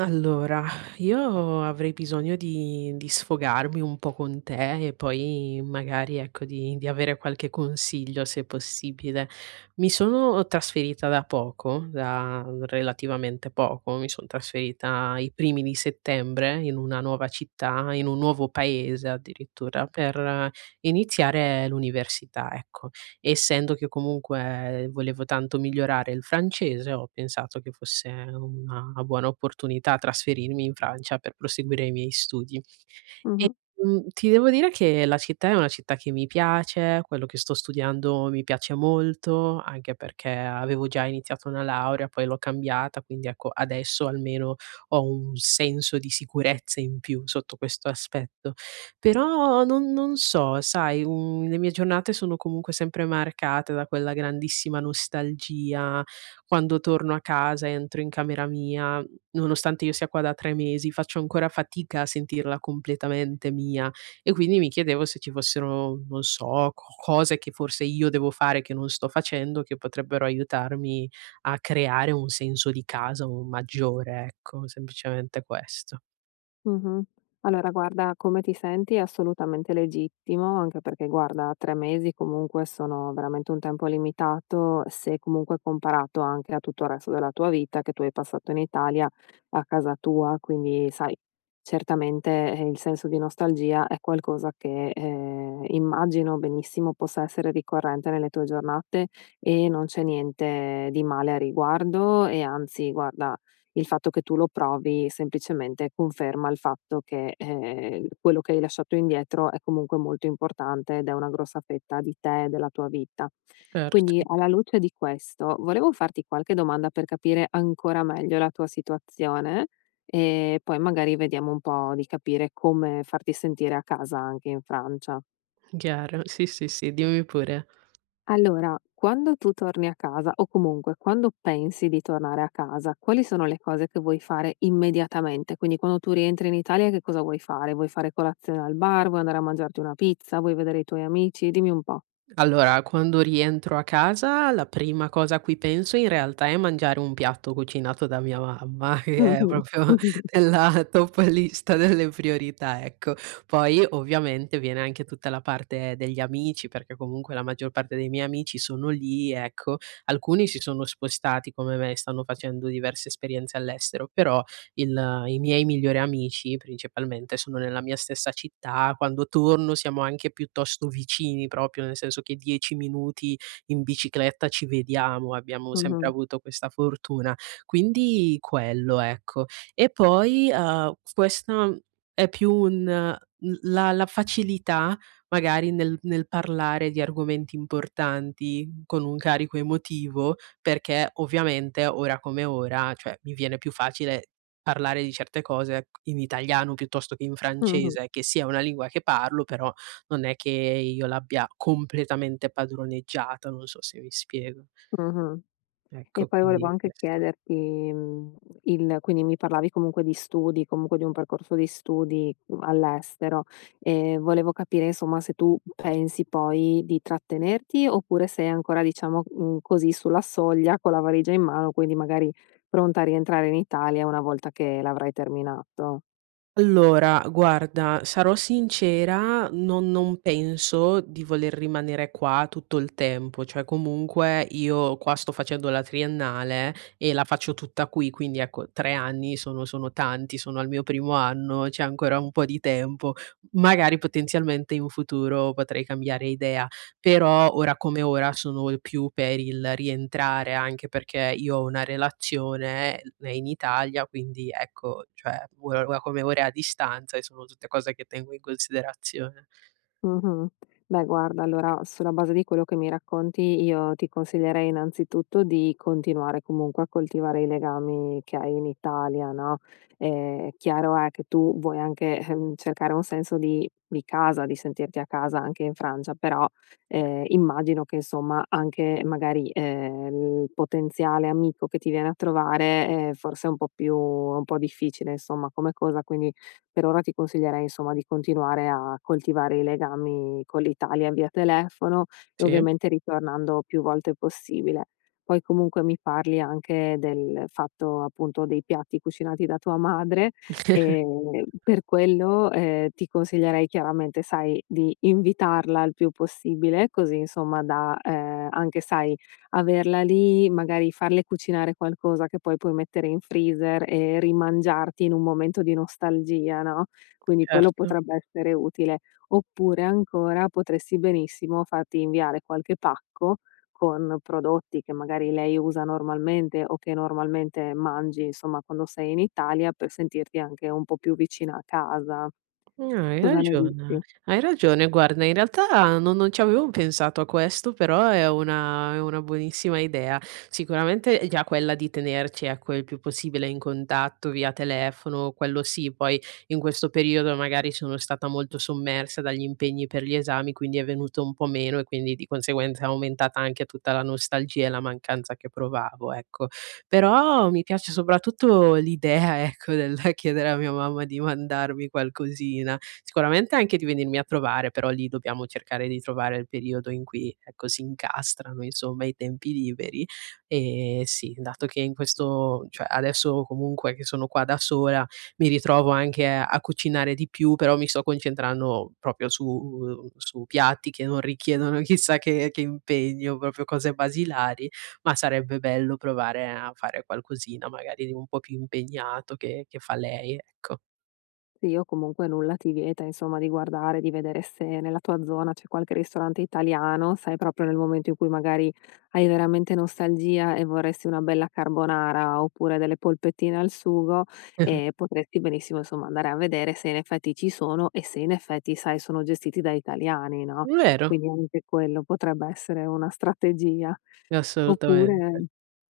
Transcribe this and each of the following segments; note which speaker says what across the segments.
Speaker 1: Allora, io avrei bisogno di sfogarmi un po' con te e poi magari, ecco, di avere qualche consiglio se possibile. Mi sono trasferita da poco, da relativamente poco, mi son trasferita i primi di settembre in una nuova città, in un nuovo paese addirittura, per iniziare l'università, ecco essendo che comunque volevo tanto migliorare il francese, ho pensato che fosse una buona opportunità trasferirmi in Francia per proseguire i miei studi. E,
Speaker 2: Mh-mh,
Speaker 1: Ti devo dire che la città è una città che mi piace, quello che sto studiando mi piace molto, anche perché avevo già iniziato una laurea, poi l'ho cambiata, quindi ecco, adesso almeno ho un senso di sicurezza in più sotto questo aspetto. Però non so, sai, le mie giornate sono comunque sempre marcate da quella grandissima nostalgia. Quando torno a casa, entro in camera mia, nonostante io sia qua da 3 mesi, faccio ancora fatica a sentirla completamente mia e quindi mi chiedevo se ci fossero, non so, co cose che forse io devo fare che non sto facendo, che potrebbero aiutarmi a creare un senso di casa, un maggiore, ecco, semplicemente questo.
Speaker 2: mh-mh. Allora guarda, come ti senti è assolutamente legittimo, anche perché guarda, 3 mesi comunque sono veramente un tempo limitato, se comunque comparato anche a tutto il resto della tua vita che tu hai passato in Italia, a casa tua, quindi sai, certamente, il senso di nostalgia è qualcosa che, immagino benissimo possa essere ricorrente nelle tue giornate e non c'è niente di male a riguardo e anzi guarda, il fatto che tu lo provi semplicemente conferma il fatto che, quello che hai lasciato indietro è comunque molto importante ed è una grossa fetta di te e della tua vita.
Speaker 1: Certo.
Speaker 2: Quindi alla luce di questo, volevo farti qualche domanda per capire ancora meglio la tua situazione e poi magari vediamo un po' di capire come farti sentire a casa anche in Francia.
Speaker 1: Chiaro, sì, sì, sì, dimmi pure.
Speaker 2: Allora, quando tu torni a casa o comunque quando pensi di tornare a casa, quali sono le cose che vuoi fare immediatamente? Quindi quando tu rientri in Italia che cosa vuoi fare? Vuoi fare colazione al bar? Vuoi andare a mangiarti una pizza? Vuoi vedere i tuoi amici? Dimmi un po'.
Speaker 1: Allora, quando rientro a casa, la prima cosa a cui penso in realtà è mangiare un piatto cucinato da mia mamma, che è
Speaker 2: Mh-mh.
Speaker 1: proprio
Speaker 2: Mh-mh.
Speaker 1: nella top lista delle priorità, ecco. Poi ovviamente viene anche tutta la parte degli amici, perché comunque la maggior parte dei miei amici sono lì, ecco. Alcuni si sono spostati come me, stanno facendo diverse esperienze all'estero, però il i miei migliori amici principalmente sono nella mia stessa città, quando torno siamo anche piuttosto vicini, proprio nel senso che 10 minuti in bicicletta ci vediamo, abbiamo sempre
Speaker 2: Mh-mh.
Speaker 1: avuto questa fortuna. Quindi quello, ecco. E poi, questa è più un l la facilità magari nel parlare di argomenti importanti con un carico emotivo, perché ovviamente ora come ora, cioè mi viene più facile parlare di certe cose in italiano piuttosto che in
Speaker 2: Mh-mh.
Speaker 1: francese, che sì è una lingua che parlo, però non è che io l'abbia completamente padroneggiata, non so se mi spiego.
Speaker 2: Mh-mh. E
Speaker 1: Ecco,
Speaker 2: poi volevo
Speaker 1: quindi
Speaker 2: anche
Speaker 1: questo.
Speaker 2: chiederti, il quindi mi parlavi comunque di studi, comunque di un percorso di studi, all'estero, e volevo capire insomma se tu pensi poi di trattenerti oppure sei ancora diciamo, così sulla soglia con la valigia in mano, quindi magari pronta a rientrare in Italia una volta che l'avrai terminato.
Speaker 1: Allora, guarda, sarò sincera, non penso di voler rimanere qua tutto il tempo, cioè comunque io qua sto facendo la triennale e la faccio tutta qui, quindi ecco 3 anni sono tanti, sono al mio primo anno, c'è ancora un po' di tempo. Magari potenzialmente in futuro potrei cambiare idea. Però ora come ora sono più per il rientrare, anche perché io ho una relazione n in Italia, quindi ecco, cioè ora come ora è a distanza e sono tutte cose che tengo in considerazione.
Speaker 2: Mh-mh. Beh guarda, allora sulla base di quello che mi racconti io ti consiglierei innanzitutto di continuare comunque a coltivare i legami che hai in Italia, no, è chiaro è che tu vuoi anche, cercare un senso di casa, di sentirti a casa anche in Francia, però, immagino che insomma anche magari, il potenziale amico che ti viene a trovare, forse è un po' più un po' difficile insomma come cosa, quindi per ora ti consiglierei insomma di continuare a coltivare i legami con l'Italia via telefono e
Speaker 1: Sì,
Speaker 2: ovviamente ritornando più volte possibile. Poi comunque mi parli anche del fatto appunto dei piatti cucinati da tua madre e per quello ti consiglierei chiaramente, sai, di invitarla il più possibile, così insomma da anche, sai, averla lì, magari farle cucinare qualcosa che poi puoi mettere in freezer e rimangiarti in un momento di nostalgia, no, quindi quello
Speaker 1: certo.
Speaker 2: potrebbe essere utile. Oppure ancora potresti benissimo farti inviare qualche pacco con prodotti che magari lei usa normalmente o che normalmente mangi, insomma, quando sei in Italia per sentirti anche un po' più vicina a casa.
Speaker 1: No, hai
Speaker 2: Cosa ne
Speaker 1: ragione,
Speaker 2: dici?
Speaker 1: hai ragione. Guarda, in realtà non ci avevo pensato a questo, però è una buonissima idea. Sicuramente è già quella di tenerci, ecco, il più possibile in contatto via telefono, quello sì, poi in questo periodo magari sono stata molto sommersa dagli impegni per gli esami, quindi è venuto un po' meno e quindi di conseguenza è aumentata anche tutta la nostalgia e la mancanza che provavo, ecco. Però mi piace soprattutto l'idea, ecco, del chiedere a mia mamma di mandarmi qualcosina. Sicuramente anche di venirmi a trovare, però lì dobbiamo cercare di trovare il periodo in cui, ecco, si incastrano, insomma, i tempi liberi. Sì, dato che in questo cioè adesso comunque che sono qua da sola, mi ritrovo anche a cucinare di più, però mi sto concentrando proprio su piatti che non richiedono chissà che impegno, proprio cose basilari, ma sarebbe bello provare a fare qualcosina magari di un po' più impegnato che fa lei, ecco.
Speaker 2: Sì, o comunque nulla ti vieta, insomma, di guardare, di vedere se nella tua zona c'è qualche ristorante italiano, sai, proprio nel momento in cui magari hai veramente nostalgia e vorresti una bella carbonara oppure delle polpettine al sugo, e potresti benissimo, insomma, andare a vedere se in effetti ci sono e se in effetti, sai, sono gestiti da italiani, no,
Speaker 1: Vero,
Speaker 2: quindi anche quello potrebbe essere una strategia.
Speaker 1: assolutamente.
Speaker 2: Oppure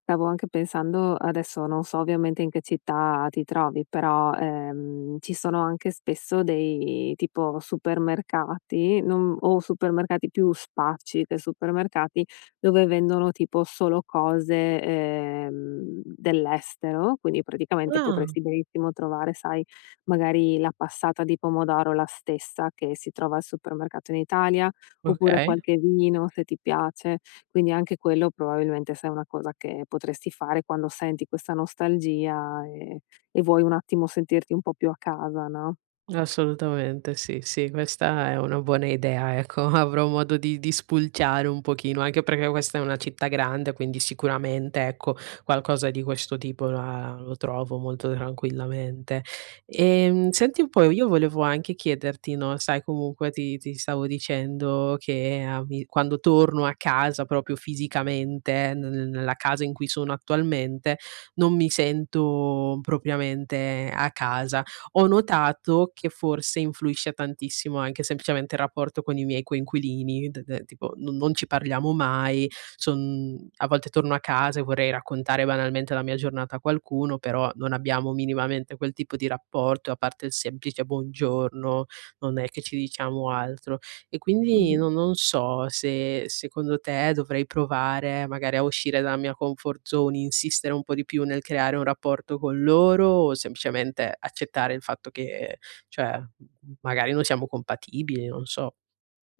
Speaker 2: stavo anche pensando adesso non so ovviamente in che città ti trovi, però, ci sono anche spesso dei tipo supermercati, non o supermercati più spacci che supermercati, dove vendono tipo solo cose, dell'estero, quindi praticamente
Speaker 1: Ah,
Speaker 2: potresti benissimo trovare, sai, magari la passata di pomodoro, la stessa che si trova al supermercato in Italia, oppure
Speaker 1: okay.
Speaker 2: qualche vino se ti piace. Quindi anche quello probabilmente sai è una cosa che potresti fare quando senti questa nostalgia e vuoi un attimo sentirti un po' più a casa, no,
Speaker 1: Assolutamente, sì, sì, questa è una buona idea, ecco, avrò modo di spulciare un pochino, anche perché questa è una città grande, quindi sicuramente, ecco, qualcosa di questo tipo la lo trovo molto tranquillamente. Senti un po', io volevo anche chiederti, no, sai comunque ti stavo dicendo che a mi quando torno a casa proprio fisicamente, nella casa in cui sono attualmente, non mi sento propriamente a casa, ho notato che forse influisce tantissimo anche semplicemente il rapporto con i miei coinquilini, d d tipo non ci parliamo mai, son a volte torno a casa e vorrei raccontare banalmente la mia giornata a qualcuno, però non abbiamo minimamente quel tipo di rapporto, a parte il semplice buongiorno, non è che ci diciamo altro. E quindi
Speaker 2: mh-mh.
Speaker 1: non so se secondo te dovrei provare magari a uscire dalla mia comfort zone, insistere un po' di più nel creare un rapporto con loro o semplicemente accettare il fatto che cioè, magari non siamo compatibili, non so.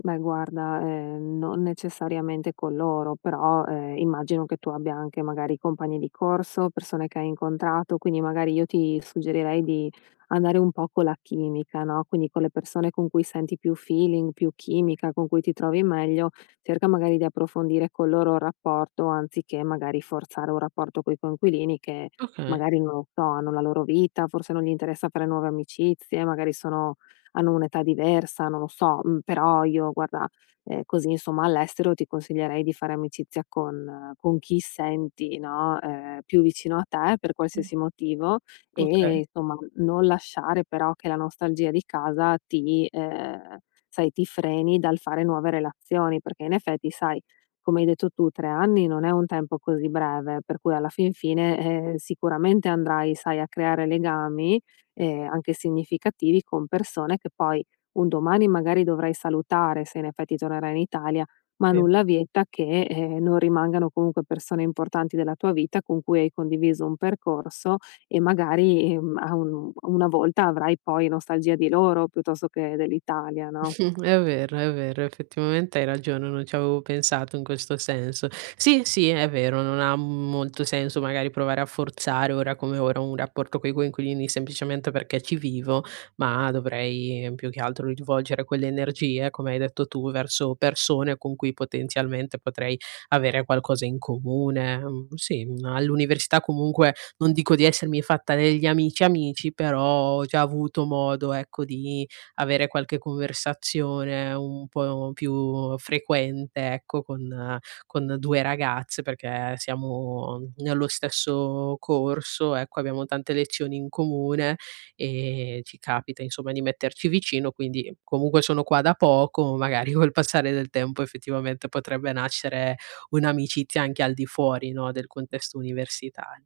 Speaker 2: Beh guarda, non necessariamente con loro, però, immagino che tu abbia anche magari compagni di corso, persone che hai incontrato, quindi magari io ti suggerirei di andare un po' con la chimica, no, quindi con le persone con cui senti più feeling, più chimica, con cui ti trovi meglio, cerca magari di approfondire con loro il rapporto, anziché magari forzare un rapporto coi coinquilini che
Speaker 1: Okay,
Speaker 2: magari, non lo so, hanno la loro vita, forse non gli interessa fare nuove amicizie, magari sono hanno un'età diversa, non lo so, però io guarda, così insomma all'estero ti consiglierei di fare amicizia con chi senti, no, più vicino a te per
Speaker 1: mh.
Speaker 2: qualsiasi motivo e
Speaker 1: Okay,
Speaker 2: insomma non lasciare però che la nostalgia di casa ti sai, ti freni dal fare nuove relazioni, perché in effetti sai, come hai detto tu, 3 anni non è un tempo così breve, per cui alla fin fine, sicuramente andrai, sai, a creare legami anche significativi con persone che poi un domani magari dovrai salutare se in effetti tornerai in Italia, ma
Speaker 1: sì.
Speaker 2: nulla vieta che, non rimangano comunque persone importanti della tua vita con cui hai condiviso un percorso e magari, a un una volta avrai poi nostalgia di loro piuttosto che dell'Italia, no?
Speaker 1: È è vero, effettivamente hai ragione, non ci avevo pensato in questo senso. Sì, sì, è vero, non ha molto senso magari provare a forzare ora come ora un rapporto coi coinquilini semplicemente perché ci vivo, ma dovrei più che altro rivolgere quelle energie, come hai detto tu, verso persone con cui potenzialmente potrei avere qualcosa in comune. Mm, sì, all'università comunque non dico di essermi fatta degli amici amici, però ho già avuto modo, ecco, di avere qualche conversazione un po' più frequente, ecco, con 2 ragazze, perché siamo nello stesso corso, ecco, abbiamo tante lezioni in comune e ci capita insomma di metterci vicino, quindi comunque sono qua da poco, magari col passare del tempo effettivamente potrebbe nascere un'amicizia anche al di fuori, no, del contesto universitario.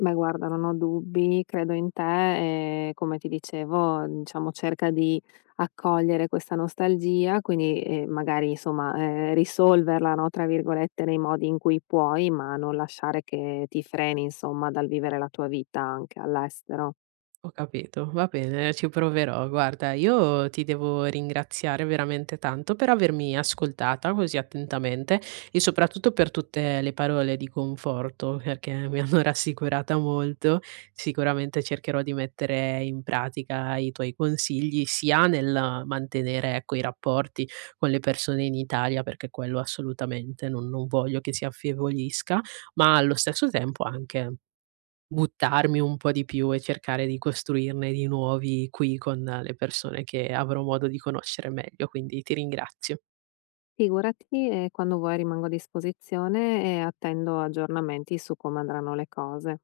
Speaker 2: Beh guarda, non ho dubbi, credo in te e come ti dicevo, diciamo cerca di accogliere questa nostalgia, quindi, magari insomma, "risolverla", no, tra virgolette, nei modi in cui puoi, ma non lasciare che ti freni insomma dal vivere la tua vita anche all'estero.
Speaker 1: Ho capito, va bene, ci proverò. Guarda, io ti devo ringraziare veramente tanto per avermi ascoltata così attentamente e soprattutto per tutte le parole di conforto, perché mi hanno rassicurata molto. Sicuramente cercherò di mettere in pratica i tuoi consigli, sia nel mantenere, ecco, i rapporti con le persone in Italia, perché quello assolutamente non, non voglio che si affievolisca, ma allo stesso tempo anche buttarmi un po' di più e cercare di costruirne di nuovi qui con le persone che avrò modo di conoscere meglio, quindi ti ringrazio.
Speaker 2: Figurati e quando vuoi rimango a disposizione e attendo aggiornamenti su come andranno le cose.